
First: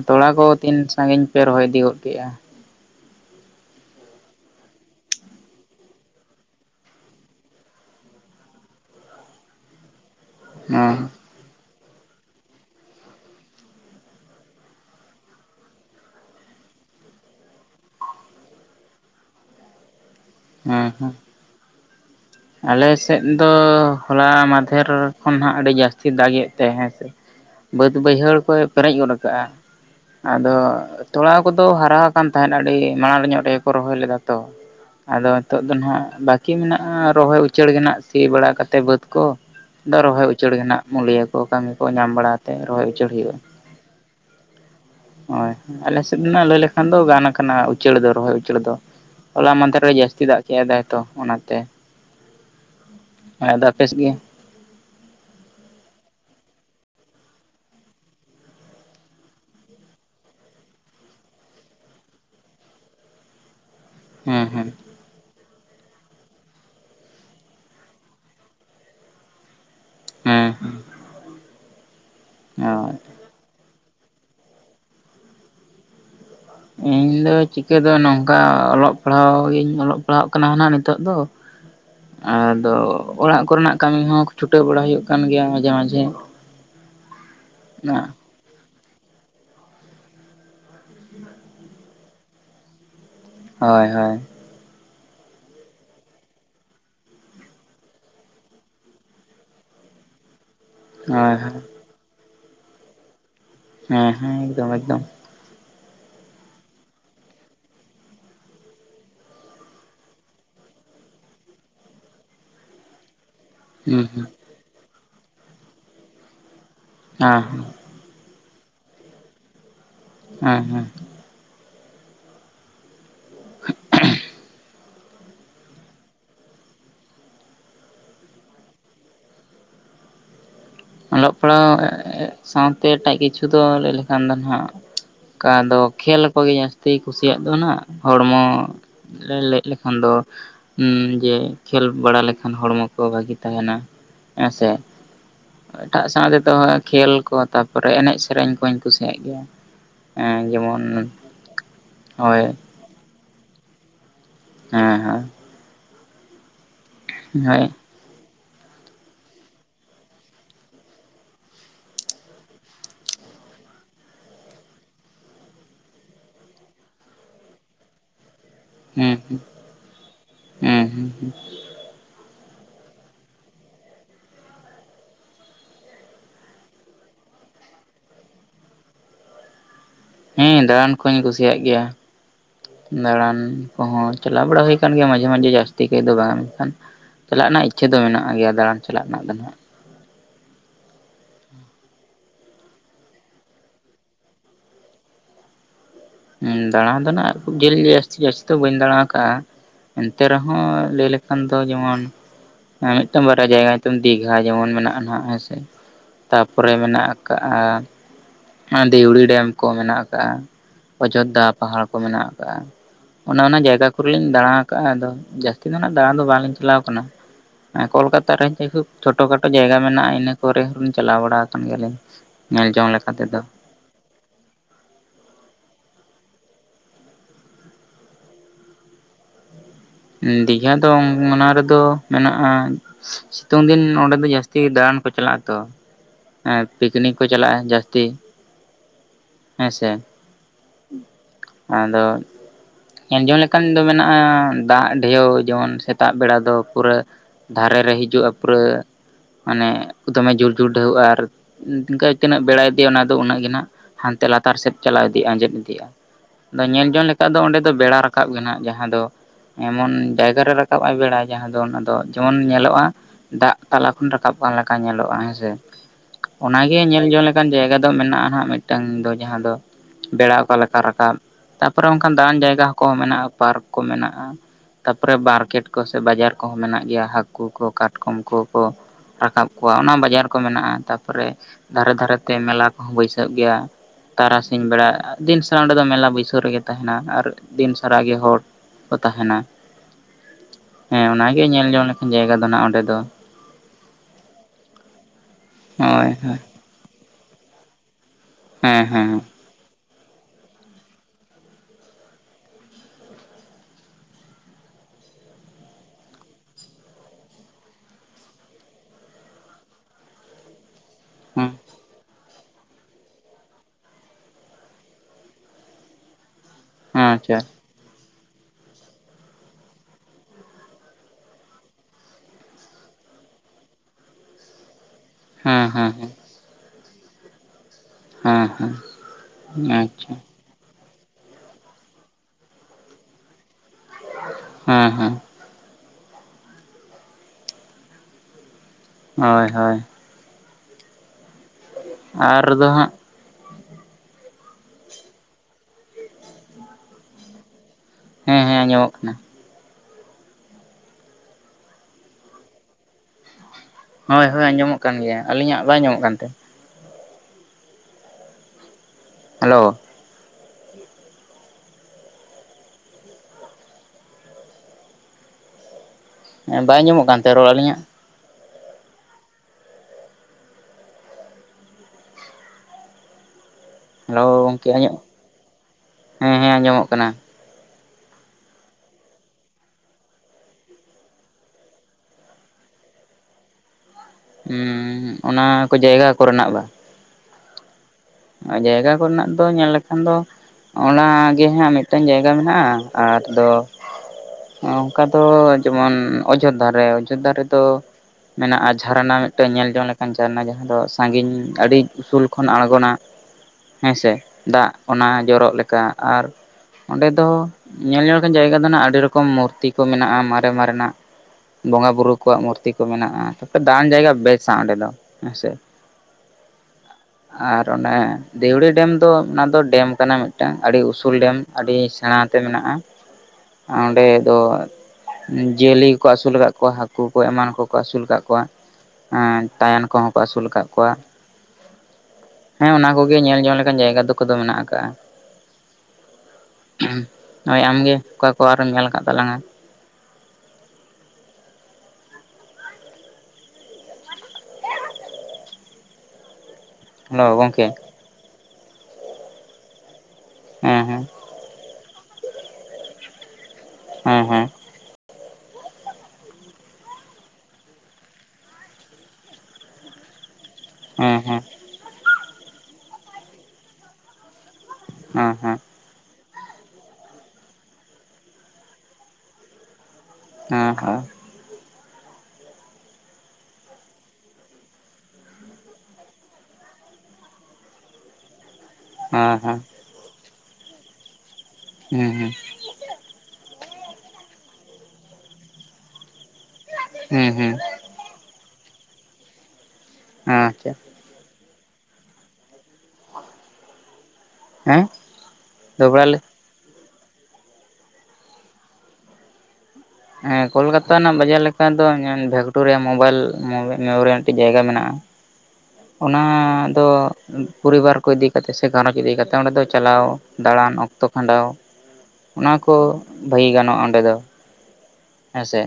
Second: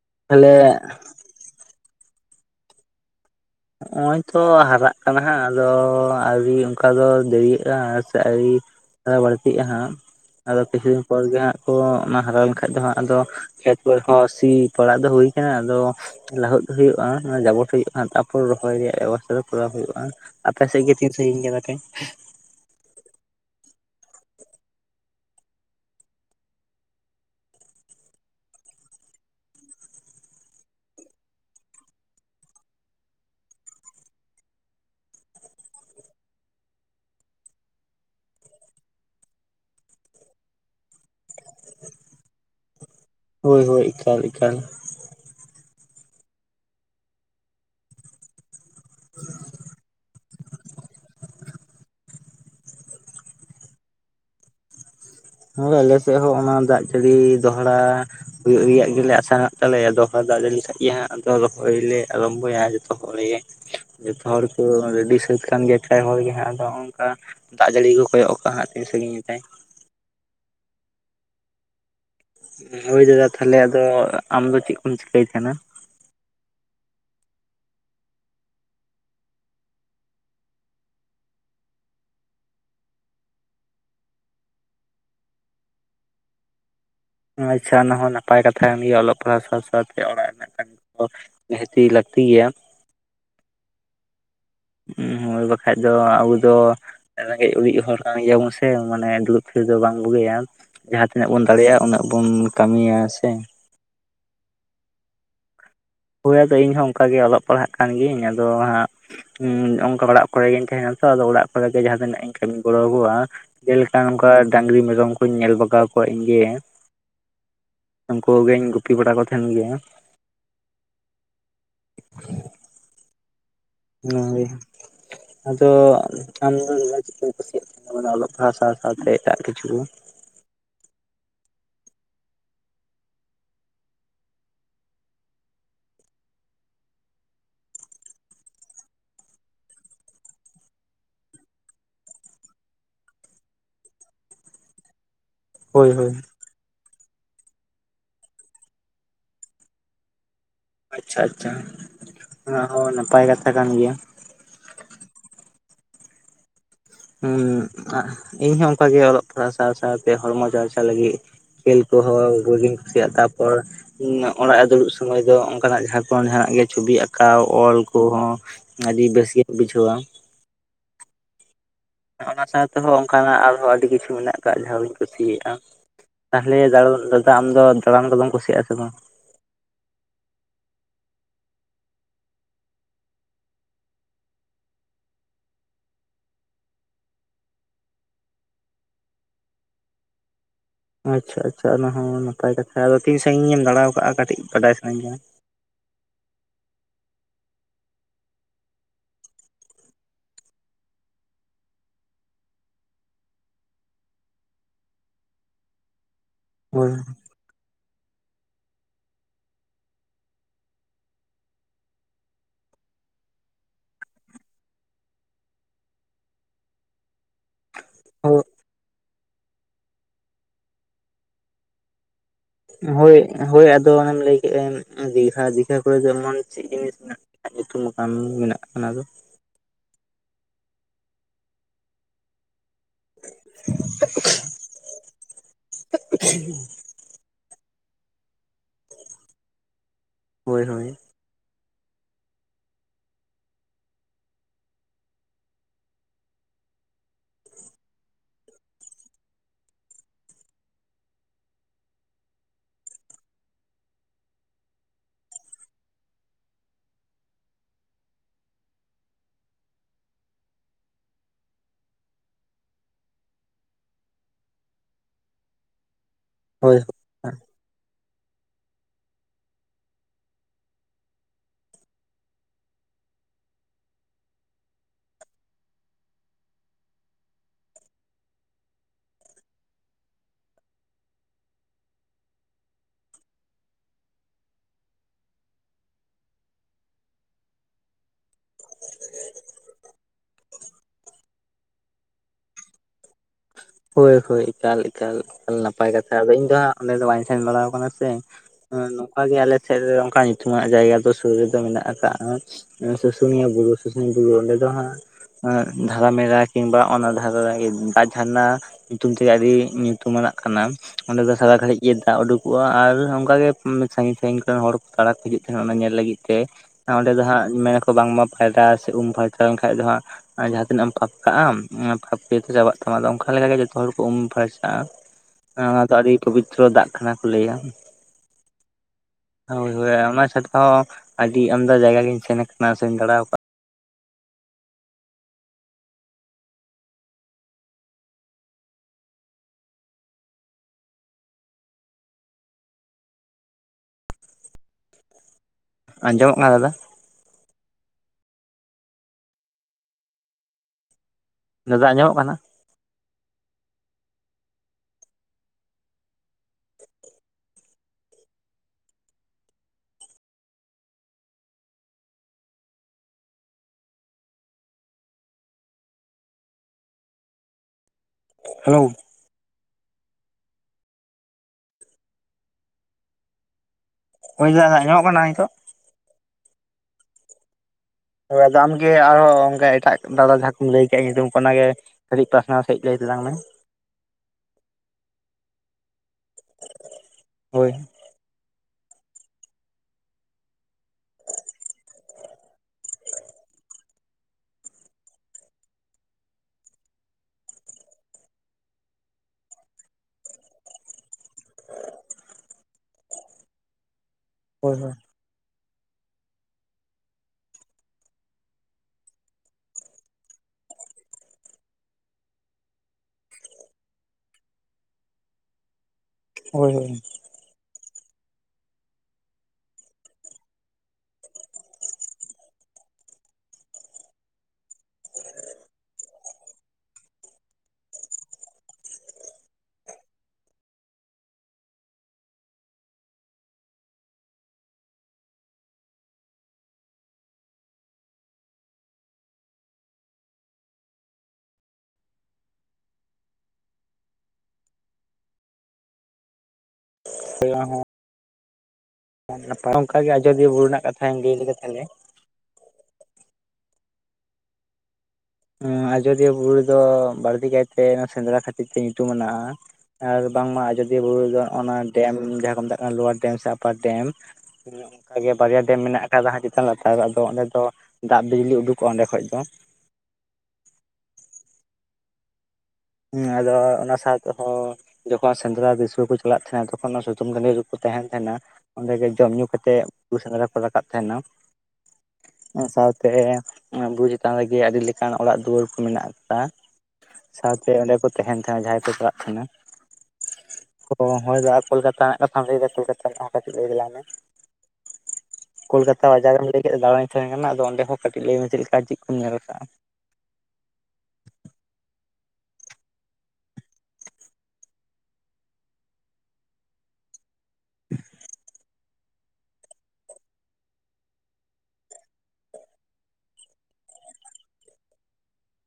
ᱛᱚᱲᱟ ᱠᱚ ᱛᱟᱦᱞᱮ ᱛᱤᱱ ᱥᱟᱺᱜᱤᱧ ᱯᱮ ᱨᱚᱦᱚᱭ ᱤᱫᱤ ᱜᱚᱫ ᱠᱮᱜ-ᱟ? ᱱᱚᱜᱼᱚᱭ ᱛᱚ ᱦᱟᱨᱟᱜ ᱠᱟᱱᱟ ᱦᱟᱸᱜ ᱟᱫᱚ ᱟᱹᱣᱨᱤ ᱚᱱᱠᱟ ᱫᱚ ᱫᱟᱹᱨᱭᱟᱹᱜ-ᱟ ᱥᱮ ᱟᱹᱣᱨᱤ, ᱵᱟᱹᱲᱛᱤᱜ-ᱟ ᱦᱟᱸᱜ ᱟᱫᱚ ᱠᱤᱪᱷᱩ ᱫᱤᱱ ᱦᱮᱸ ᱯᱚᱨ ᱜᱮ ᱦᱟᱸᱜ ᱚᱱᱟ ᱦᱟᱨᱟ ᱞᱮᱱᱠᱷᱟᱡ ᱫᱚ ᱦᱟᱜ ᱟᱫᱚ ᱠᱷᱮᱛ ᱠᱚᱨᱮ ᱦᱚᱸ ᱥᱤ ᱯᱟᱲᱟᱜ ᱫᱚ ᱦᱩᱭ ᱠᱟᱱᱟ ᱟᱫᱚ ᱞᱟᱹᱦᱩᱫ ᱦᱩᱭᱩᱜ-ᱟ ᱚᱱᱟ ᱡᱟᱵᱚᱴ ᱦᱩᱭᱩᱜ-ᱟ ᱛᱟᱯ ᱯᱚᱨ ᱨᱚᱦᱚᱭ ᱨᱮᱭᱟᱜ ᱵᱮᱵᱚᱥᱛᱷᱟ ᱫᱚ ᱠᱚᱨᱟᱣ ᱦᱩᱭᱩᱜ-ᱟ ᱟᱯᱮᱥᱮᱫ ᱦᱮᱸ ᱜᱮ ᱛᱤᱧ ᱦᱮᱸ ᱥᱟᱺᱜᱤᱧ ᱠᱮᱫᱟᱯᱮ᱾ ᱟᱞᱮ ᱥᱮᱫ ᱫᱚ ᱦᱚᱞᱟ ᱢᱟᱫᱷᱮᱨ ᱠᱷᱚᱱ ᱦᱟᱸᱜ ᱟᱹᱰᱤ ᱡᱟᱹᱥᱛᱤ ᱫᱟᱜᱮᱫ ᱛᱮ ᱦᱮᱸ ᱥᱮ ᱵᱟᱹᱫ ᱵᱟᱹᱭᱦᱟᱹᱲ ᱠᱚᱭ ᱯᱮᱨᱮᱡ ᱜᱚᱫ ᱠᱟᱫᱟᱜ-ᱟ᱾ ᱟᱫᱚ ᱛᱚᱲᱟ ᱠᱚᱫᱚ ᱦᱟᱨᱟ ᱟᱠᱟᱱ ᱛᱟᱦᱮᱸᱫ ᱟᱹᱰᱤ ᱢᱟᱲᱟᱝ ᱧᱚᱜ ᱨᱮᱜᱮ ᱠᱚ ᱨᱚᱦᱚᱭ ᱞᱮᱫᱟ ᱛᱚ᱾ ᱟᱫᱚ ᱱᱤᱛᱚᱜ ᱫᱚ ᱦᱟᱜ ᱵᱟᱠᱤ ᱢᱮᱱᱟᱜ-ᱟ ᱨᱚᱦᱚᱭ ᱩᱪᱟᱹᱲ ᱜᱮ ᱱᱟᱦᱟᱜ, ᱥᱤ ᱵᱟᱲᱟ ᱠᱟᱛᱮ ᱵᱟᱹᱫᱽ ᱠᱚ ᱟᱫᱚ ᱨᱚᱦᱚᱭ ᱩᱪᱟᱹᱲ ᱜᱮ ᱱᱟᱦᱟᱜ ᱢᱩᱞᱤᱭᱟᱹ ᱠᱚ ᱠᱟᱹᱢᱤ ᱠᱚ ᱧᱟᱢ ᱵᱟᱲᱟ ᱠᱟᱛᱮ ᱨᱚᱦᱚᱭ ᱩᱪᱟᱹᱲ ᱦᱩᱭᱩᱜ-ᱟ᱾ ᱦᱳᱭ ᱦᱳᱭ ᱮᱠᱟᱞ ᱮᱠᱟᱞ᱾ ᱦᱳᱭ ᱟᱞᱮ ᱥᱮᱫ ᱨᱮᱱᱟᱜ ᱞᱟᱹᱭ ᱞᱮᱠᱷᱟᱱ ᱫᱚ ᱜᱟᱱ ᱠᱟᱱᱟ ᱩᱪᱟᱹᱲ ᱫᱚ ᱨᱚᱦᱚᱭ ᱩᱪᱟᱹᱲ ᱫᱚ᱾ ᱦᱚᱞᱟ ᱢᱟᱫᱷᱮᱨ ᱟᱨᱦᱚᱸ ᱡᱟᱹᱥᱛᱤ ᱫᱟᱜ ᱠᱮᱫ-ᱟᱭ ᱛᱚ ᱚᱱᱟᱛᱮ᱾ ᱦᱮᱸ ᱟᱫᱚ ᱟᱯᱮᱥᱮᱫ ᱜᱮ? ᱦᱚᱭ ᱟᱞᱮᱥᱮᱫ ᱦᱚᱸ ᱚᱱᱟ ᱫᱟᱜ ᱡᱟᱲᱤ ᱫᱚᱦᱲᱟ ᱦᱩᱭᱩᱜ ᱨᱮᱭᱟᱜ ᱜᱮᱞᱮ ᱟᱥᱟ ᱦᱟᱜ ᱛᱟᱞᱮ ᱟᱨ ᱫᱚᱦᱲᱟ ᱫᱟᱜ ᱡᱟᱹᱲᱤ ᱞᱮᱠᱷᱟᱡ ᱜᱮ ᱦᱟᱸᱜ ᱟᱫᱚ ᱨᱚᱦᱚᱭ ᱞᱮ ᱟᱨᱢᱵᱷᱚᱭᱟ ᱡᱚᱛᱚ ᱠᱚᱜᱮ ᱦᱚᱲᱜᱮ᱾ ᱡᱚᱛᱚ ᱦᱚᱲ ᱦᱮᱸ ᱠᱚ ᱦᱮᱸ ᱨᱮᱰᱤ ᱥᱟᱹ ᱥᱟᱹᱛ ᱠᱷᱟᱱ ᱜᱮ ᱠᱟᱭ ᱦᱚᱲᱜᱮ ᱦᱟᱸᱜ ᱟᱫᱚ ᱦᱚᱸᱜ-ᱚ ᱱᱚᱝᱠᱟ ᱫᱟᱜ ᱡᱟᱹᱲᱤ ᱜᱮᱠᱚ ᱠᱚᱭᱚᱜ ᱠᱟᱜᱼᱟ ᱦᱟᱸᱜ ᱛᱤᱱ ᱥᱟᱺᱜᱤᱧ ᱫᱟᱭ? ᱦᱮᱸ ᱦᱳᱭ ᱫᱟᱫᱟ ᱛᱟᱦᱚᱞᱮ ᱟᱫᱚ ᱟᱢ ᱫᱚ ᱪᱮᱫ ᱠᱚᱢ ᱪᱤᱠᱟᱹᱭ ᱛᱟᱦᱮᱸᱱᱟ? ᱤᱧ ᱫᱚ ᱪᱤᱠᱟᱹ ᱫᱚ ᱱᱚᱝᱠᱟ ᱚᱞᱚᱜ ᱯᱟᱲᱦᱟᱣ ᱜᱤᱧ ᱚᱞᱚᱜ ᱯᱟᱲᱦᱟᱚᱜ ᱠᱟᱱᱟ ᱦᱟᱸᱜ ᱱᱟᱜ ᱱᱤᱛᱚᱜ ᱫᱚ᱾ ᱟᱫᱚ ᱚᱲᱟᱜ ᱠᱚᱨᱮᱱᱟᱜ ᱠᱟᱹᱢᱤ ᱦᱚᱸ ᱪᱷᱩᱴᱟᱹᱣ ᱵᱟᱲᱟ ᱦᱩᱭᱩᱜ ᱠᱟᱱ ᱜᱮᱭᱟ ᱢᱟᱸᱡᱷᱮ ᱢᱟᱸᱡᱷᱮ, ᱟᱪᱪᱷᱟ ᱚᱱᱟ ᱦᱚᱸ ᱱᱟᱯ ᱯᱟᱭ ᱠᱟᱛᱷᱟ ᱠᱟᱱ ᱜᱮᱭᱟ ᱚᱞᱚᱜ ᱯᱟᱲᱦᱟᱣ ᱥᱟᱶ ᱥᱟᱶᱛᱮ ᱚᱲᱟᱜ ᱨᱮᱱᱟᱜ ᱴᱟᱠᱟ ᱠᱚ ᱱᱤᱦᱟᱹᱛᱤ ᱞᱟᱹᱠᱛᱤ ᱜᱮᱭᱟ᱾ ᱦᱚᱭ ᱦᱚᱭ ᱦᱩᱸ ᱦᱳᱭ ᱵᱟᱠᱷᱟᱡ ᱫᱚ ᱟᱵᱚ ᱫᱚ ᱨᱮᱸᱜᱮᱡ ᱩᱨᱤᱡ ᱦᱚᱲ ᱠᱟᱱ ᱜᱮᱭᱟᱵᱚᱱ ᱥᱮ ᱢᱟᱱᱮ ᱫᱩᱲᱩᱵ ᱛᱷᱤᱨ ᱫᱚ ᱵᱟᱝ ᱵᱩᱜᱤᱭᱟ᱾ ᱡᱟᱦᱟᱸ ᱛᱤᱱᱟᱹᱜ ᱦᱳᱭ ᱵᱚᱱ ᱦᱳᱭ ᱫᱟᱲᱮᱭᱟᱜᱼᱟ, ᱩᱱᱟᱹᱜ ᱵᱚᱱ ᱠᱟᱹᱢᱤᱭᱟ ᱥᱮ᱾ ᱦᱮᱸ ᱦᱮᱸ ᱮᱠᱫᱚᱢ ᱮᱠᱫᱚᱢ ᱦᱳᱭ ᱟᱫᱚ ᱤᱧ ᱦᱚᱸ ᱚᱱᱠᱟᱜᱮ ᱚᱞᱚᱜ ᱯᱟᱲᱦᱟᱜ ᱠᱟᱱ ᱜᱤᱭᱟᱹᱧ ᱟᱫᱚ ᱦᱟᱸᱜ ᱦᱩᱸ ᱚᱱᱠᱟ ᱚᱲᱟᱜ ᱠᱚᱨᱮ ᱜᱤᱧ ᱛᱟᱦᱮᱸᱱᱟ ᱛᱚ ᱟᱫᱚ ᱚᱲᱟᱜ ᱠᱚᱨᱮᱜ ᱡᱟᱦᱟᱸ ᱛᱤᱱᱟᱹᱜ ᱤᱧ ᱠᱟᱹᱢᱤ ᱜᱚᱲᱚᱣᱟᱠᱚᱣᱟ᱾ ᱡᱮᱞᱮᱠᱟ ᱦᱩᱸ ᱦᱩᱸ ᱱᱚᱝᱠᱟ ᱰᱟᱝᱨᱤ ᱢᱮᱨᱚᱢ ᱠᱚᱧ ᱧᱮᱞ ᱵᱟᱜᱟᱣ ᱠᱚᱣᱟ ᱤᱧ ᱜᱮ᱾ ᱦᱟᱸ ᱩᱱᱠᱩ ᱜᱤᱧ ᱜᱩᱯᱤ ᱵᱟᱲᱟ ᱠᱚ ᱛᱟᱦᱮᱱ ᱜᱮᱭᱟ᱾ ᱦᱢ ᱦᱢ [inaudible] [inaudible] ᱚᱱᱟᱜᱮ ᱟᱫᱚ ᱟᱢᱫᱚ ᱤᱱᱟᱹᱝ ᱪᱮᱫᱠᱚᱢ ᱠᱩᱥᱤᱭᱟᱜ ᱛᱟᱦᱮᱸᱱᱟ ᱚᱞᱚᱜ ᱯᱟᱲᱦᱟᱜ ᱥᱟᱶ ᱥᱟᱶᱛᱮ ᱮᱴᱟᱜ ᱠᱤᱪᱷᱩ, ᱚᱞᱚᱜ ᱯᱟᱲᱦᱟᱣ ᱥᱟᱶᱛᱮ ᱮᱴᱟᱜ ᱠᱤᱪᱷᱩ ᱫᱚ ᱞᱟᱹᱭ ᱞᱮᱠᱷᱟᱱ ᱫᱚ ᱱᱟᱦᱟᱸᱜ ᱚᱱᱠᱟᱫᱚ ᱠᱷᱮᱞ ᱠᱚᱜᱮ ᱡᱟᱹᱥᱛᱤ ᱠᱩᱥᱤᱭᱟᱜ ᱫᱚ ᱱᱟᱜ ᱦᱚᱲᱢᱚ ᱞᱮ ᱞᱮᱡ ᱞᱮᱠᱷᱟᱱ ᱫᱚ ᱦᱩᱸ ᱡᱮ ᱠᱷᱮᱞ ᱵᱟᱲᱟ ᱞᱮᱠᱷᱟᱱ ᱦᱚᱲᱢᱚ ᱠᱚ ᱵᱷᱟᱹᱜᱤ ᱛᱟᱦᱮᱱᱟ ᱦᱮᱸ ᱥᱮ᱾ ᱦᱳᱭ ᱮᱴᱟᱜ ᱦᱳᱭ ᱥᱟᱶᱛᱮ ᱛᱚ ᱦᱚᱜ-ᱚᱭ ᱠᱷᱮᱞ ᱠᱚ ᱛᱟᱯᱚᱨᱮ ᱮᱱᱮᱡ ᱥᱮᱨᱮᱧ ᱠᱚᱧ ᱠᱩᱥᱤᱭᱟᱜ ᱜᱮᱭᱟ ᱡᱮᱢᱚᱱ ᱟᱪᱪᱷᱟ ᱟᱪᱪᱷᱟ, ᱦᱳᱭ ᱚᱱᱟ ᱦᱚᱸ ᱱᱟᱯᱟᱭ ᱠᱟᱛᱷᱟ ᱠᱟᱱ ᱜᱮᱭᱟ᱾ ᱦᱮᱸ ᱦᱚᱭ ᱦᱢ ᱦᱳᱭ ᱤᱧᱦᱚᱸ ᱚᱱᱠᱟᱜᱮ ᱚᱞᱚᱜ ᱯᱟᱲᱦᱟᱜ ᱥᱟᱶ ᱥᱟᱶᱛᱮ ᱦᱚᱲᱢᱚ ᱪᱟᱨᱪᱟᱣ ᱞᱟᱹᱜᱤᱫ ᱠᱷᱮᱹᱞ ᱠᱚᱦᱚᱸ ᱜᱟᱹᱡᱤᱧ ᱠᱩᱥᱤᱭᱟᱜᱼᱟ ᱛᱟᱯᱚᱨ᱾ ᱚᱲᱟᱜ ᱨᱮ ᱫᱩᱲᱩᱵ ᱥᱚᱢᱚᱭ ᱫᱚ ᱚᱝᱠᱟᱱᱟᱜ ᱡᱟᱦᱟᱸ ᱠᱚ ᱡᱟᱸᱦᱟᱱᱟᱜ ᱜᱮ ᱪᱷᱚᱵᱤ ᱟᱸᱠᱟᱣ ᱚᱞ ᱠᱚᱦᱚᱸ᱾ ᱟᱹᱰᱤ ᱵᱮᱥ ᱜᱮᱧ ᱵᱩᱡᱷᱟᱹᱣᱟ᱾ ᱩᱸ, ᱦᱩᱸ ᱦᱩᱸ᱾ ᱚᱱᱟ ᱥᱟᱶᱛᱮᱦᱚᱸ ᱚᱝᱠᱟᱱᱟᱜ ᱟᱨᱦᱚᱸ ᱟᱹᱰᱤ ᱠᱤᱪᱷᱩ ᱢᱮᱱᱟᱜ ᱠᱟᱜ ᱡᱟᱦᱟᱸ ᱫᱚᱧ ᱠᱩᱥᱤᱭᱟᱜ-ᱟ᱾ ᱛᱟᱦᱞᱮ ᱫᱟᱬᱚ ᱫᱟᱫᱟ ᱟᱢ ᱫᱚ ᱫᱟᱬᱟᱱ ᱠᱚᱫᱚᱢ ᱠᱩᱥᱤᱭᱟᱜ-ᱟ ᱥᱮ ᱵᱟᱝ? ᱦᱩᱸ, ᱫᱟᱬᱟᱱ ᱠᱚ ᱦᱚᱧ ᱠᱩᱥᱤᱭᱟᱜ ᱜᱮᱭᱟ᱾ ᱫᱟᱬᱟᱱ ᱠᱚᱦᱚᱸ ᱪᱟᱞᱟᱣ ᱵᱟᱲᱟ ᱦᱩᱭ ᱠᱟᱱ ᱜᱮᱭᱟ ᱢᱟᱡᱷᱮ ᱢᱟᱡᱷᱮ ᱡᱟᱹᱥᱛᱤ ᱠᱟᱭ ᱫᱚ ᱵᱟᱝ ᱢᱮᱱᱠᱷᱟᱱ᱾ ᱪᱟᱞᱟᱜ ᱨᱮᱱᱟᱜ ᱤᱪᱪᱷᱟᱹ ᱫᱚ ᱢᱮᱱᱟᱜ ᱜᱮᱭᱟ ᱫᱟᱬᱟᱱ ᱪᱟᱞᱟᱜ ᱨᱮᱱᱟᱜ ᱫᱚ ᱱᱟᱦᱟᱜ᱾ ᱟᱪᱪᱷᱟ ᱟᱪᱪᱷᱟ ᱚᱱᱟᱦᱚᱸ ᱱᱟᱯᱟᱭ ᱠᱟᱛᱷᱟ ᱟᱫᱚ ᱛᱤᱧ ᱥᱟᱺᱜᱤᱧᱮᱢ ᱫᱟᱟᱲᱟᱣ ᱠᱟᱜ-ᱟ ᱠᱟᱹᱴᱤᱡ ᱵᱟᱰᱟᱭ ᱥᱟᱱᱟᱹᱧ ᱠᱟᱱᱟ᱾ ᱦᱩᱸ, ᱫᱟᱬᱟ ᱫᱚ ᱱᱟᱦᱟᱜ ᱠᱷᱩᱵ ᱡᱷᱟᱹᱞ ᱡᱟᱹᱥᱛᱤ, ᱡᱟᱹᱥᱛᱤ ᱫᱚ ᱵᱟᱹᱧ ᱫᱟᱸᱬᱟ ᱠᱟᱜᱼᱟ᱾ ᱮᱱᱛᱮ ᱨᱮᱦᱚᱸ ᱞᱟᱹᱭ ᱞᱮᱠᱷᱟᱱ ᱫᱚ ᱡᱮᱢᱚᱱ ᱮᱸ ᱢᱤᱫᱴᱟᱝ ᱵᱟᱨᱭᱟ ᱡᱟᱭᱜᱟ ᱧᱩᱛᱩᱢ ᱫᱤᱜᱷᱟ ᱡᱮᱢᱚᱱ ᱢᱮᱱᱟᱜ-ᱟ ᱱᱟᱜ ᱦᱮᱸ ᱥᱮ᱾ ᱛᱟᱯᱚᱨᱮ ᱢᱮᱱᱟᱜ ᱟᱠᱟᱜ-ᱟ ᱫᱤᱣᱲᱤ ᱰᱮᱢ ᱠᱚ ᱢᱮᱱᱟᱜ ᱟᱠᱟᱜ-ᱟ, ᱚᱡᱳᱫᱽᱫᱷᱟ ᱯᱟᱦᱟᱲ ᱠᱚ ᱢᱮᱱᱟᱜ ᱟᱠᱟᱜ-ᱟ᱾ ᱚᱱᱮ ᱚᱱᱟ ᱡᱟᱭᱜᱟ ᱠᱚᱨᱮᱞᱤᱧ ᱫᱟᱬᱟ ᱟᱠᱟᱫᱼᱟ ᱟᱫᱚ ᱡᱟᱹᱥᱛᱤ ᱫᱚ ᱦᱟᱜ ᱫᱟᱬᱟ ᱫᱚ ᱵᱟᱝᱞᱤᱧ ᱪᱟᱞᱟᱣ ᱠᱟᱱᱟ᱾ ᱦᱮᱸ, ᱠᱳᱞᱠᱟᱛᱟ ᱦᱳᱭ ᱨᱮ ᱡᱟᱭᱦᱳᱠ, ᱪᱷᱳᱴᱳ ᱠᱷᱟᱴᱳ ᱡᱟᱭᱜᱟ ᱢᱮᱱᱟᱜ-ᱟ ᱤᱱᱟᱹ ᱠᱚᱨᱮ ᱦᱚᱞᱤᱧ ᱪᱟᱞᱟᱣ ᱵᱟᱲᱟ ᱟᱠᱟᱱ ᱜᱮᱭᱟ ᱟᱞᱤᱧ᱾ ᱧᱮᱞ ᱡᱚᱝ ᱞᱮᱠ ᱦᱳᱭ ᱦᱳᱭ ᱟᱫᱚ ᱚᱱᱮᱢ ᱞᱟᱹᱭ ᱠᱮᱜ-ᱮᱢ᱾ ᱫᱤᱜᱷᱟ ᱫᱤᱜᱷᱟ ᱠᱚᱨᱮ ᱡᱮᱢᱚᱱ ᱪᱮᱫ ᱡᱤᱱᱤᱥ ᱢᱮᱱᱟᱜ ᱧᱩᱛᱩᱢ ᱠᱟᱱ ᱢᱮᱱᱟᱜ ᱚᱱᱟᱫᱚ? ᱫᱤᱜᱷᱟ ᱫᱚ ᱚᱱᱟ ᱨᱮᱫᱚ ᱢᱮᱱᱟᱜ-ᱟ ᱥᱤᱛᱩᱝ ᱫᱤᱱ ᱚᱸᱰᱮ ᱫᱚ ᱡᱟᱹᱥᱛᱤ ᱫᱟᱬᱟᱱ ᱠᱚ ᱪᱟᱞᱟᱜ-ᱟ ᱛᱚ᱾ ᱮᱸᱫ ᱯᱤᱡᱱᱤᱠ ᱠᱚ ᱪᱟᱞᱟᱜ-ᱟ ᱡᱟᱹᱥᱛᱤ᱾ ᱦᱮᱸ ᱥᱮ᱾ ᱦᱳᱭ ᱦᱳᱭ᱾ ᱟᱫᱚ ᱧᱮᱞᱡᱚᱝ ᱞᱮᱠᱟᱱ ᱫᱚ ᱢᱮᱱᱟᱜ-ᱟ ᱫᱟᱜ ᱰᱷᱮᱹᱣ ᱡᱮᱢᱚᱱ ᱥᱮᱛᱟᱜ ᱵᱮᱲᱟ ᱫᱚ ᱯᱩᱨᱟᱹ᱾ ᱫᱷᱟᱨᱮ ᱨᱮ ᱦᱤᱡᱩᱜ-ᱟ ᱯᱩᱨᱟᱹ᱾ ᱢᱟᱱᱮ ᱫᱚᱢᱮ ᱡᱳᱨ ᱡᱳᱨ ᱰᱟᱹᱣᱚᱜ-ᱟ ᱟᱨ ᱛᱤᱱᱟᱹᱜ ᱵᱮᱲᱟ ᱤᱫᱤ-ᱟᱭ ᱚᱱᱟ ᱫᱚ ᱩᱱᱟᱹᱜ ᱜᱮ ᱱᱟᱜ ᱦᱟᱱᱛᱮ ᱞᱟᱛᱟᱨ ᱥᱮᱫ ᱪᱟᱞᱟᱣ ᱤᱫᱤᱜ-ᱟ, ᱟᱸᱡᱮᱫ ᱤᱫᱤᱜ-ᱟ᱾ ᱟᱫᱚ ᱧᱮᱞ ᱡᱚᱝ ᱞᱮᱠᱟ ᱫᱚ ᱚᱸᱰᱮ ᱫᱚ ᱵᱮᱲᱟ ᱨᱟᱠᱟᱵ ᱜᱮ ᱱᱟᱜ ᱡᱟᱦᱟᱸ ᱫᱚ ᱮᱢᱚᱱ ᱡᱟᱭᱜᱟ ᱨᱮ ᱨᱟᱠᱟᱵ ᱟᱭ ᱵᱮᱲᱟ ᱡᱟᱦᱟᱸ ᱫᱚ ᱚᱱᱟᱫᱚ ᱡᱮᱢᱚᱱ ᱧᱮᱞᱚᱜ-ᱟ ᱫᱟᱜ ᱛᱟᱞᱟ ᱠᱷᱚᱱ ᱨᱟᱠᱟᱵ ᱠᱟᱱ ᱞᱮᱠᱟ ᱧᱮᱞᱚᱜ-ᱟ ᱦᱮᱸ ᱥᱮ᱾ ᱦᱳᱭ ᱚᱱᱟᱜᱮ ᱧᱮᱞᱡᱚᱝ ᱞᱮᱠᱟᱱ ᱡᱟᱭᱜᱟ ᱫᱚ ᱢᱮᱱᱟᱜ-ᱟ ᱦᱟᱸᱜ ᱢᱤᱫᱴᱟᱝ ᱫᱚ ᱡᱟᱦᱟᱸ ᱫᱚ ᱵᱮᱲᱟ᱾ ᱚᱠᱟ ᱞᱮᱠᱟ ᱨᱟᱠᱟᱵ᱾ ᱛᱟᱯᱚᱨᱮ ᱚᱝᱠᱟᱱ ᱫᱟᱬᱟᱱ ᱡᱟᱭᱜᱟ ᱠᱚᱦᱚᱸ ᱢᱮᱱᱟᱜ-ᱟ, ᱯᱟᱨᱠ ᱠᱚ ᱢᱮᱱᱟᱜ-ᱟ᱾ ᱛᱟᱯᱚᱨᱮ ᱢᱟᱨᱠᱮᱴ ᱠᱚ ᱥᱮ ᱵᱟᱡᱟᱨ ᱠᱚᱦᱚᱸ ᱢᱮᱱᱟᱜ ᱜᱮᱭᱟ ᱦᱟᱹᱠᱩ ᱠᱚ ᱠᱟᱴᱠᱚᱢ ᱠᱚ ᱠᱚ᱾ ᱨᱟᱠᱟᱵ ᱠᱚᱣᱟ ᱚᱱᱟ ᱵᱟᱡᱟᱨ ᱠᱚ ᱢᱮᱱᱟᱜ-ᱟ ᱛᱟᱯᱚᱨᱮ ᱫᱷᱟᱨᱮ ᱫᱷᱟᱨᱮ ᱛᱮ ᱢᱮᱞᱟ ᱠᱚᱦᱚᱸ ᱵᱟᱹᱭᱥᱟᱹᱜ ᱜᱮᱭᱟ᱾ ᱛᱟᱨᱟᱥᱤᱧ ᱵᱮᱲᱟ᱾ ᱫᱤᱱ ᱥᱟᱨᱟ ᱚᱸᱰᱮ ᱫᱚ ᱢᱮᱞᱟ ᱵᱟᱹᱭᱥᱟᱹᱣ ᱨᱮᱜᱮ ᱛᱟᱸᱦᱮᱱᱟ ᱟᱨ ᱫᱤᱱ ᱥᱟᱨᱟ ᱜᱮ ᱦᱚᱲ ᱠᱚ ᱛᱟᱸᱦᱮᱱᱟ᱾ ᱦᱮᱸ ᱚᱱᱟᱜᱮ ᱧᱮᱞ ᱡᱚᱝ ᱞᱮᱠᱟᱱ ᱡᱟᱭᱜᱟ ᱫᱚ ᱱᱟᱜ ᱚᱸᱰᱮ ᱫᱚ᱾ ᱦᱳᱭ ᱦᱳᱭ, ᱮᱠᱟᱞ ᱮᱠᱟᱞ, ᱮᱠᱟᱞ ᱱᱟᱯᱟᱭ ᱦᱳᱭ ᱠᱟᱛᱷᱟ ᱟᱫᱚ ᱦᱳᱭ ᱤᱧ ᱫᱚ ᱦᱟᱸᱜ ᱚᱸᱰᱮ ᱫᱚ ᱵᱟᱹᱧ ᱥᱮᱱ ᱵᱟᱲᱟ ᱟᱠᱟᱱᱟ ᱥᱮ᱾ ᱦᱮᱸ ᱦᱮᱸ ᱱᱚᱝᱠᱟ ᱜᱮ ᱟᱞᱮ ᱥᱮᱫ ᱨᱮ ᱚᱱᱠᱟ ᱧᱩᱛᱩᱢᱟᱜ ᱡᱟᱭᱜᱟ ᱫᱚ ᱥᱩᱨ ᱨᱮᱫᱚ ᱢᱮᱱᱟᱜ ᱟᱠᱟᱜ-ᱟ᱾ ᱥᱩᱥᱩᱱᱤᱭᱟᱹ ᱵᱩᱨᱩ, ᱥᱩᱥᱩᱱᱤᱭᱟᱹ ᱵᱩᱨᱩ ᱚᱸᱰᱮ ᱫᱚ ᱦᱟᱸᱜ ᱫᱷᱟᱨᱟ ᱢᱮᱞᱟ ᱠᱤᱢᱵᱟ ᱚᱱᱟ ᱫᱷᱟᱨᱮ ᱨᱮ ᱫᱟᱜ ᱡᱷᱟᱨᱱᱟ᱾ ᱧᱩᱛᱩᱢ ᱛᱮᱜᱮ ᱟᱹᱰᱤ ᱧᱩᱛᱩᱢᱟᱱᱟᱜ ᱠᱟᱱᱟ, ᱚᱸᱰᱮ ᱫᱚ ᱥᱟᱨᱟ ᱦᱮᱸ ᱜᱷᱟᱹᱲᱤᱡ ᱜᱮ ᱫᱟᱜ ᱩᱰᱩᱠ ᱠᱚᱜ-ᱟ ᱟᱨ ᱚᱝᱠᱟᱟᱜᱮ ᱥᱟᱺᱜᱤᱧ ᱥᱟᱹᱜᱤᱧ ᱠᱚᱨᱮᱱ ᱦᱚᱲ ᱛᱟᱲᱟᱠ ᱦᱤᱡᱩᱜ ᱛᱟᱸᱦᱮᱱ ᱚᱱᱟ ᱧᱮᱞ ᱞᱟᱹᱜᱤᱫ ᱛᱮ᱾ ᱟᱸ, ᱚᱸᱰᱮ ᱫᱚ ᱟᱪᱪᱷᱟ ᱦᱟᱸᱜ ᱢᱮᱱᱟᱠᱚ ᱵᱟᱝᱢᱟ ᱯᱷᱟᱨᱪᱟ ᱥᱮ ᱩᱢ ᱯᱷᱟᱨᱪᱟ ᱞᱮᱱ ᱠᱷᱟᱡ ᱫᱚ ᱦᱟᱸᱜ ᱟᱨ ᱡᱟᱦᱟᱸ ᱛᱤᱱᱟᱹᱜ ᱮᱢ ᱯᱷᱟᱯ ᱠᱟᱜ-ᱟᱢ, ᱚᱱᱟ ᱯᱟᱯᱠᱚ ᱡᱚᱛᱚ ᱪᱟᱵᱟᱜ ᱛᱟᱢᱟ᱾ ᱟᱫᱚ ᱚᱝᱠᱟ ᱚᱝᱠᱟ ᱞᱮᱠᱟᱜᱮ ᱡᱚᱛᱚ ᱦᱚᱲ ᱠᱚ ᱩᱢ ᱯᱷᱟᱨᱪᱟᱜ-ᱟ, ᱦᱮᱸ ᱦᱮᱸ ᱚᱱᱟ ᱫᱚ ᱦᱮᱸ ᱟᱹᱰᱤ ᱯᱚᱵᱤᱛᱨᱚ ᱫᱟᱜ ᱠᱟᱱᱟ ᱠᱚ ᱞᱟᱹᱭᱟ᱾ ᱦᱮᱸ ᱦᱮᱸ ᱦᱳᱭ ᱦᱳᱭ ᱟᱨ ᱟᱪᱪᱷᱟ [unintelligible] ᱟᱹᱰᱤ ᱟᱢᱫᱟ ᱡᱟᱭᱜᱟ ᱜᱤᱧ ᱥᱮᱱ ᱟᱠᱟᱱᱟ ᱥᱮᱧ ᱫᱟᱲᱟ ᱟᱠᱟᱫᱟ᱾ ᱦᱮᱸ ᱦᱮᱸ ᱦᱳᱭ ᱦᱳᱭ ᱟᱨ ᱫᱚ ᱦᱟᱸᱜ ᱟᱸᱡᱚᱢᱚᱜ ᱠᱟᱱᱟ ᱫᱟᱫᱟ? ᱦᱮᱸ ᱦᱮᱸ ᱟᱸᱡᱚᱢᱚᱜ ᱠᱟᱱᱟ᱾ ᱫᱟᱫᱟ ᱟᱸᱧᱚᱢᱚᱜ ᱠᱟᱱᱟ? ᱦᱳᱭ ᱦᱳᱭ ᱟᱸᱡᱚᱢᱚᱜ ᱠᱟᱱ ᱜᱮᱭᱟ᱾ ᱟᱹᱞᱤᱧᱟᱜ ᱵᱟᱭ ᱟᱸᱡᱚᱢᱚᱜ ᱠᱟᱱ ᱛᱮ? ᱦᱮᱞᱳ ᱦᱮᱸ ᱵᱟᱭ ᱟᱸᱡᱚᱢᱚᱜ ᱠᱟᱱ ᱛᱮ ᱨᱚᱲ ᱟᱹᱞᱤᱧᱟᱜ? ᱦᱮᱞᱳ ᱦᱮᱞᱳ ᱦᱳᱭ ᱜᱚᱢᱠᱮ ᱫᱟᱫᱟ ᱤᱧᱟᱹ ᱟᱸᱡᱚᱢᱚᱜ ᱠᱟᱱᱟ ᱱᱤᱛᱚᱜ ᱦᱮᱸ ᱦᱮᱸ ᱟᱸᱡᱚᱢᱚᱜ ᱠᱟᱱᱟ᱾ ᱦᱳᱭ ᱟᱫᱚ ᱟᱢᱜᱮ ᱟᱨᱦᱚᱸ ᱚᱱᱠᱟ ᱮᱴᱟᱜ ᱫᱟᱫᱟ ᱡᱟᱦᱟᱸ ᱠᱚᱢ ᱞᱟᱹᱭ ᱠᱮᱜ ᱧᱩᱛᱩᱢ ᱠᱚ ᱚᱱᱟᱜᱮ ᱠᱟᱹᱴᱤᱡ ᱯᱟᱥᱱᱟᱣ ᱥᱟᱹᱦᱤᱡ ᱞᱟᱹᱭ ᱛᱟᱞᱟᱝ ᱢᱮ᱾ ᱦᱸᱻ ᱚᱱᱟ ᱠᱚ ᱡᱟᱭᱜᱟ ᱠᱚᱨᱮᱱᱟᱜ ᱵᱟᱝ? ᱦᱳᱭ ᱡᱟᱭᱜᱟ ᱠᱚᱨᱮᱱᱟᱜ ᱫᱚ ᱧᱮᱞ ᱞᱮᱠᱷᱟᱱ ᱫᱚ ᱚᱱᱟᱻᱜᱮ ᱦᱟᱸᱜ ᱢᱤᱫᱴᱟᱝ ᱡᱟᱭᱜᱟ ᱢᱮᱱᱟᱜᱼᱟ ᱟᱨᱫᱚ ᱚᱱᱠᱟ ᱫᱚ ᱡᱮᱢᱚᱱ ᱚᱡᱳᱫᱫᱟ ᱨᱮ ᱚᱡᱳᱫᱫᱟ ᱨᱮᱫᱚ ᱢᱮᱱᱟᱜᱼᱟ ᱡᱷᱟᱨᱱᱟ ᱢᱤᱫᱴᱟᱝ ᱧᱮᱞ ᱡᱚᱝ ᱞᱮᱠᱟᱱ ᱡᱷᱟᱨᱱᱟ ᱡᱟᱦᱟᱸ ᱫᱚ ᱥᱟᱺᱜᱤᱧ ᱟᱹᱰᱤᱡ ᱩᱥᱩᱞ ᱠᱷᱚᱱ ᱟᱬᱜᱚᱱᱟ᱾ ᱦᱮᱸᱥᱮ ᱫᱟᱜ ᱦᱳᱭ ᱦᱳᱭ ᱚᱱᱟ ᱡᱚᱨᱚᱜ ᱞᱮᱠᱟ ᱟᱨ ᱚᱸᱰᱮ ᱫᱚ ᱧᱮᱞ ᱡᱚᱝ ᱞᱮᱠᱟᱱ ᱡᱟᱭᱜᱟ ᱫᱚ ᱱᱟᱜ ᱟᱹᱰᱤ ᱨᱚᱠᱚᱢ ᱢᱩᱨᱛᱤ ᱠᱚ ᱢᱮᱱᱟᱜᱼᱟ ᱢᱟᱨᱮ ᱢᱟᱨᱮᱱᱟᱜ᱾ ᱵᱚᱸᱜᱟ ᱵᱩᱨᱩ ᱠᱚᱣᱟᱜ ᱢᱩᱨᱛᱤ ᱠᱚ ᱢᱮᱱᱟᱜᱼᱟ ᱛᱟᱯᱮ ᱫᱟᱬᱟᱱ ᱡᱟᱭᱜᱟ ᱵᱮᱥᱟ ᱚᱸᱰᱮ ᱫᱚ ᱦᱮᱸ ᱥᱮ᱾ ᱦᱳᱭ ᱦᱳᱭ ᱟᱨ ᱚᱱᱮ ᱫᱤᱣᱲᱤ ᱰᱮᱢ ᱫᱚ ᱚᱱᱟ ᱫᱚ ᱰᱮᱢ ᱠᱟᱱᱟ ᱢᱤᱫᱴᱟᱝ ᱟᱹᱰᱤ ᱩᱥᱩᱞ ᱰᱮᱢ ᱟᱹᱰᱤ ᱥᱮᱬᱟ ᱛᱮ ᱢᱮᱱᱟᱜᱼᱟ ᱚᱸᱰᱮ ᱫᱚ ᱡᱤᱭᱟᱹᱞᱤ ᱟᱹᱥᱩᱞ ᱟᱠᱟᱜ ᱠᱚᱣᱟ ᱦᱟᱠᱩ ᱠᱚ ᱮᱢᱟᱱ ᱠᱚᱠᱚ ᱟᱹᱥᱩᱞ ᱠᱟᱜ ᱠᱚᱣᱟ᱾ ᱟᱸᱛᱟᱭᱟᱱ ᱠᱚᱦᱚᱸ ᱠᱚ ᱟᱹᱥᱩᱞ ᱠᱟᱜ ᱠᱚᱣᱟ᱾ ᱦᱮᱸ ᱚᱱᱟ ᱠᱚᱜᱮ ᱧᱮᱞ ᱡᱚᱝ ᱞᱮᱠᱟᱱ ᱡᱟᱭᱜᱟ ᱫᱚᱠᱚᱫᱚ ᱢᱮᱱᱟᱜ ᱟᱠᱟᱜ-ᱟ᱾ ᱦᱩᱸᱼᱦᱚᱭ ᱟᱢᱜᱮ ᱚᱠᱟ ᱠᱚ ᱟᱨᱮᱢ ᱧᱮᱞ ᱟᱠᱟᱫ ᱛᱟᱞᱟᱝᱟ? ᱦᱮᱞᱳ ᱜᱚᱝᱠᱮ ᱮᱸ ᱯᱟᱨᱚᱢ ᱠᱟᱜ ᱟᱡᱚᱫᱤᱭᱟᱹ ᱦᱮᱸ ᱦᱮᱸ ᱦᱮᱸ ᱦᱮᱸ ᱦᱮᱸ ᱦᱮᱸ ᱦᱮᱸ ᱦᱮᱸ ᱦᱮᱸ ᱦᱮᱸ ᱦᱮᱸ ᱦᱮᱸ ᱦᱩᱸ ᱦᱩᱸ ᱵᱩᱨᱩ ᱨᱮᱱᱟᱜ ᱠᱟᱛᱷᱟᱧ ᱞᱟᱹᱭ ᱞᱮᱜᱮ ᱛᱟᱞᱦᱮ᱾ ᱦᱮᱸ- ᱦᱮᱸ ᱟᱡᱚᱫᱤᱭᱟᱹ ᱵᱩᱨᱩ ᱨᱮᱫᱚ ᱵᱟᱹᱲᱛᱤ ᱠᱟᱭᱛᱮ ᱥᱮᱸᱫᱽᱨᱟ ᱠᱷᱟᱹᱛᱤᱨ ᱛᱮ ᱧᱩᱛᱩᱢ ᱢᱮᱱᱟᱜ - ᱟ᱾ ᱟᱨ ᱵᱟᱝᱢᱟ ᱟᱡᱳᱫᱤᱭᱟᱹ ᱵᱩᱨᱩ ᱨᱮ ᱫᱚ ᱚᱱᱟ ᱰᱮᱢ ᱡᱟᱦᱟᱸ ᱠᱚ ᱢᱮᱛᱟᱜ ᱠᱟᱱᱟ ᱞᱳᱣᱟᱨ ᱰᱮᱢ ᱥᱮ ᱟᱯᱟᱨ ᱰᱮᱢ ᱦᱮᱸᱱᱟᱜ, ᱚᱝᱠᱟ ᱜᱮ ᱵᱟᱨᱭᱟ ᱰᱮᱢ ᱢᱮᱱᱟᱜ ᱠᱟᱫᱟ ᱪᱮᱛᱟᱱ ᱞᱟᱛᱟᱨ ᱟᱫᱚ ᱚᱸᱰᱮ ᱫᱚ ᱫᱟᱜ ᱵᱤᱡᱽᱞᱤ ᱩᱰᱩᱠᱚᱜᱼᱟ ᱚᱸᱰᱮ ᱠᱷᱚᱡ ᱫᱚ, ᱦᱮᱸ ᱟ ᱦᱩᱸ ᱟᱫᱚ ᱚᱱᱟ ᱥᱟᱶ ᱛᱮᱦᱚᱸ ᱡᱚᱠᱷᱚᱱ ᱥᱮᱸᱫᱽᱨᱟ ᱫᱤᱥᱣᱟᱹ ᱠᱚ ᱪᱟᱞᱟᱜ ᱛᱟᱸᱦᱮᱱᱟ ᱛᱚᱠᱷᱚᱱ ᱚᱱᱟ ᱥᱩᱛᱟᱢ ᱴᱟᱺᱰᱤ ᱨᱮᱠᱚ ᱛᱟᱦᱮᱱ ᱛᱟᱦᱮᱸᱱᱟ, ᱚᱸᱰᱮᱜᱮ ᱡᱚᱢ ᱧᱩ ᱠᱟᱛᱮᱜ ᱥᱮᱸᱫᱽᱨᱟ ᱠᱩ ᱥᱮᱸᱫᱽᱨᱟ ᱠᱚ ᱨᱟᱠᱟᱵ ᱛᱟᱸᱦᱮᱱᱟ, ᱦᱩᱸ ᱦᱩᱸ᱾ ᱮᱸᱜ ᱥᱟᱶᱛᱮ ᱵᱩᱨᱩ ᱪᱮᱛᱟᱱ ᱨᱮᱜᱮ ᱟᱹᱰᱤᱞᱮᱠᱟᱱ ᱚᱲᱟᱜ ᱫᱩᱣᱟᱹᱨ ᱠᱚ ᱢᱮᱱᱟᱜ ᱟ ᱦᱩᱸ ᱦᱩᱸ ᱥᱟᱶᱛᱮ ᱚᱸᱰᱮ ᱠᱚ ᱛᱟᱸᱦᱮᱱ ᱛᱟᱸᱦᱮᱱᱟ ᱡᱟᱦᱟᱸᱭ ᱠᱚ ᱪᱟᱞᱟᱜ ᱛᱟᱸᱦᱮᱱᱟ᱾ ᱦᱮᱸ ᱪᱷᱟ᱾ ᱚ ᱦᱳᱭ ᱫᱚ ᱟᱨ ᱠᱳᱞᱠᱟᱛᱟ ᱨᱮᱱᱟᱜ ᱠᱟᱛᱷᱟᱢ ᱞᱟᱹᱭᱫᱟ ᱠᱳᱞᱠᱟᱛᱟ ᱨᱮᱱᱟᱜ ᱦᱚᱸ ᱠᱟᱹᱴᱤᱡ ᱞᱟᱹᱭ ᱜᱮᱞᱟᱭ ᱢᱮ᱾ ᱦᱮᱸ ᱫᱚᱵᱲᱟ ᱠᱳᱞᱠᱟᱛᱟ ᱞᱮ ᱵᱟᱡᱟᱨ ᱫᱟᱲᱟᱱ ᱞᱟᱹᱭ ᱠᱮᱜ ᱫᱚ ᱫᱟᱲᱟᱱ ᱟᱹᱧ ᱛᱟᱦᱮᱸ ᱠᱟᱱᱟ ᱟᱫᱚ ᱚᱸᱰᱮ ᱦᱚᱸ ᱠᱟᱹᱴᱤᱡ ᱞᱟᱹᱭ ᱢᱮ ᱪᱮᱜᱠᱟ ᱪᱮᱫ ᱠᱚᱢ ᱧᱮᱞ ᱠᱟᱜᱼᱟ? ᱦᱮᱸ ᱠᱳᱞᱠᱟᱛᱟ ᱨᱮᱱᱟᱜ ᱵᱟᱡᱟᱨ ᱞᱮᱠᱟ ᱫᱚ ᱵᱷᱮᱠᱫᱳᱨᱤᱭᱟ ᱢᱳᱵᱟᱭᱤᱞ ᱱᱮᱣᱨᱩ ᱨᱮᱭᱟᱜ ᱢᱤᱫᱴᱮᱱ ᱡᱟᱭᱜᱟ ᱢᱮᱱᱟᱜᱼᱟ᱾ ᱚᱱᱟ ᱫᱚ ᱯᱚᱨᱤᱵᱟᱨ ᱠᱚ ᱤᱫᱤ ᱠᱟᱛᱮ ᱥᱮ ᱜᱷᱟᱨᱚᱸᱡ ᱤᱫᱤ ᱠᱟᱛᱮ ᱚᱸᱰᱮ ᱫᱚ ᱪᱟᱞᱟᱣ ᱫᱟᱬᱟᱱ ᱚᱠᱛᱚ ᱠᱷᱟᱸᱰᱟᱣ ᱚᱱᱟ ᱠᱚ ᱵᱷᱟᱹᱜᱤ ᱜᱟᱱᱚᱜᱼᱟ ᱚᱸᱰᱮ ᱫᱚᱼᱼ ᱦᱮᱸ ᱥᱮ,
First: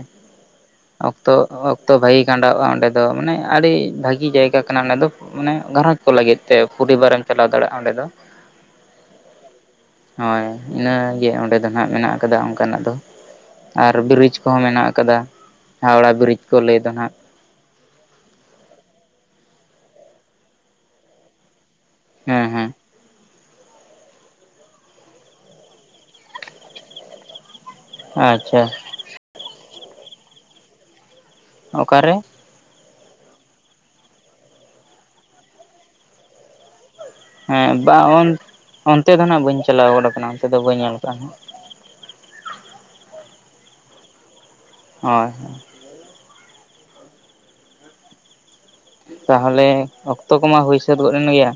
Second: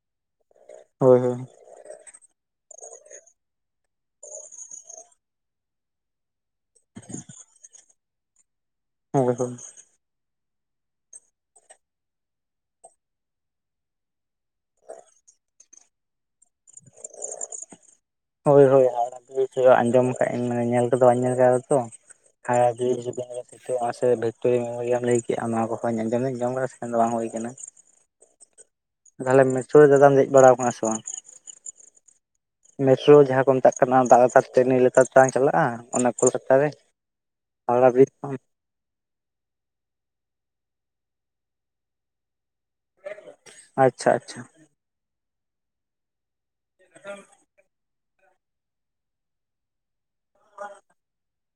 ᱦᱳᱭ ᱚᱠᱛᱚ ᱦᱳᱭ ᱚᱠᱼᱼ ᱛᱚ ᱵᱷᱟᱹᱜᱤ ᱠᱷᱟᱸᱰᱟᱣᱼᱟ ᱚᱸᱰᱮ ᱫᱚ ᱢᱟᱱᱮ ᱟᱹᱰᱤ ᱵᱷᱟᱹᱜᱤ ᱡᱟᱭᱜᱟ ᱠᱟᱱᱟ ᱚᱸᱰᱮ ᱫᱚ ᱢᱟᱱᱮ ᱜᱷᱟᱨᱚᱸᱡᱽᱼᱼ ᱠᱚ ᱞᱟᱹᱜᱤᱫ ᱛᱮ ᱯᱚᱨᱤᱵᱟᱨᱮᱢ ᱪᱟᱞᱟᱣ ᱫᱟᱲᱮᱭᱟᱜᱼᱟ ᱚᱸᱰᱮ ᱫᱚ ᱦᱳᱭ - ᱦᱳᱭ ᱦᱳᱭ ᱤᱱᱟᱹ ᱜᱮ ᱚᱸᱰᱮ ᱫᱚ ᱱᱷᱟᱜ ᱢᱮᱱᱟᱜ ᱟᱠᱟᱫᱟ ᱚᱱᱠᱟᱱᱟᱜ ᱫᱚ ᱟᱨ ᱵᱨᱤᱡᱽ ᱠᱚᱦᱚᱸ ᱢᱮᱱᱟᱜ ᱟᱠᱟᱫᱟ ᱦᱟᱣᱲᱟ ᱵᱨᱤᱡ ᱠᱚ ᱞᱟᱹᱭ ᱫᱚ ᱱᱷᱟᱜ ᱦᱳᱭ ᱦᱳᱭ ᱦᱟᱣᱲᱟ ᱵᱨᱤᱪ ᱟᱸᱡᱚᱢ ᱠᱟᱜ ᱟᱧ ᱧᱮᱞ ᱠᱚᱫᱚ ᱵᱟᱹᱧ ᱧᱮᱞ ᱠᱟᱫᱟ ᱛᱚ ᱦᱮᱸ [unintelligible] ᱥᱮ ᱚᱱᱟ ᱥᱮ ᱵᱷᱤᱠᱴᱳᱨᱤᱭᱟ [unintelligible] ᱞᱟᱹᱭ ᱠᱮᱫᱼᱟ ᱱᱚᱣᱟ ᱠᱚᱦᱚᱸ ᱟᱸᱡᱚᱢ ᱫᱚᱧ ᱟᱸᱡᱚᱢ ᱟᱠᱟᱫᱟ ᱥᱮᱱ ᱫᱚ ᱵᱟᱝ ᱦᱩᱭ ᱟᱠᱟᱱᱟ ᱟᱪᱪᱷᱟ ᱛᱟᱦᱞᱮ ᱢᱮᱴᱨᱚ ᱨᱮ ᱫᱟᱫᱟᱢ ᱫᱮᱡ ᱵᱟᱲᱟᱣ ᱠᱟᱱᱟ ᱥᱮ ᱵᱟᱝ ᱚᱠᱟ ᱨᱮᱼᱼ ᱢᱮᱴᱨᱳ ᱡᱟᱦᱟᱸ ᱠᱚ ᱢᱮᱛᱟᱜ ᱠᱟᱱᱟ ᱫᱟᱜ ᱞᱟᱛᱟᱨ ᱛᱮ ᱱᱤᱭᱟᱹ ᱞᱟᱛᱟᱨ ᱛᱮ ᱵᱟᱝ ᱪᱟᱞᱟᱜᱼᱟ ᱚᱱᱮ ᱠᱳᱞᱠᱟᱛᱟ ᱨᱮᱼᱼ ᱦᱮᱸ ᱵᱟᱝ ᱩᱱ ᱚᱱᱛᱮ ᱫᱚ ᱱᱟᱦᱟᱜ ᱵᱟᱹᱧ ᱪᱟᱞᱟᱣ ᱜᱚᱫ ᱟᱠᱟᱱᱟ ᱚᱱᱛᱮ ᱫᱚ ᱵᱟᱹᱧ ᱧᱮᱞ ᱟᱠᱟᱫᱟᱼᱟ ᱦᱟᱜ ᱟᱪᱪᱷᱟ ᱟᱪᱪᱷᱟ ᱦᱳᱭ ᱟᱡᱚᱢ ᱢᱮ ᱛᱟᱦᱚᱞᱮ ᱚᱠᱛᱚ ᱠᱚᱢᱟ ᱦᱩᱭ ᱥᱟᱹᱛ ᱜᱚᱫ ᱮᱱ ᱜᱮᱭᱟ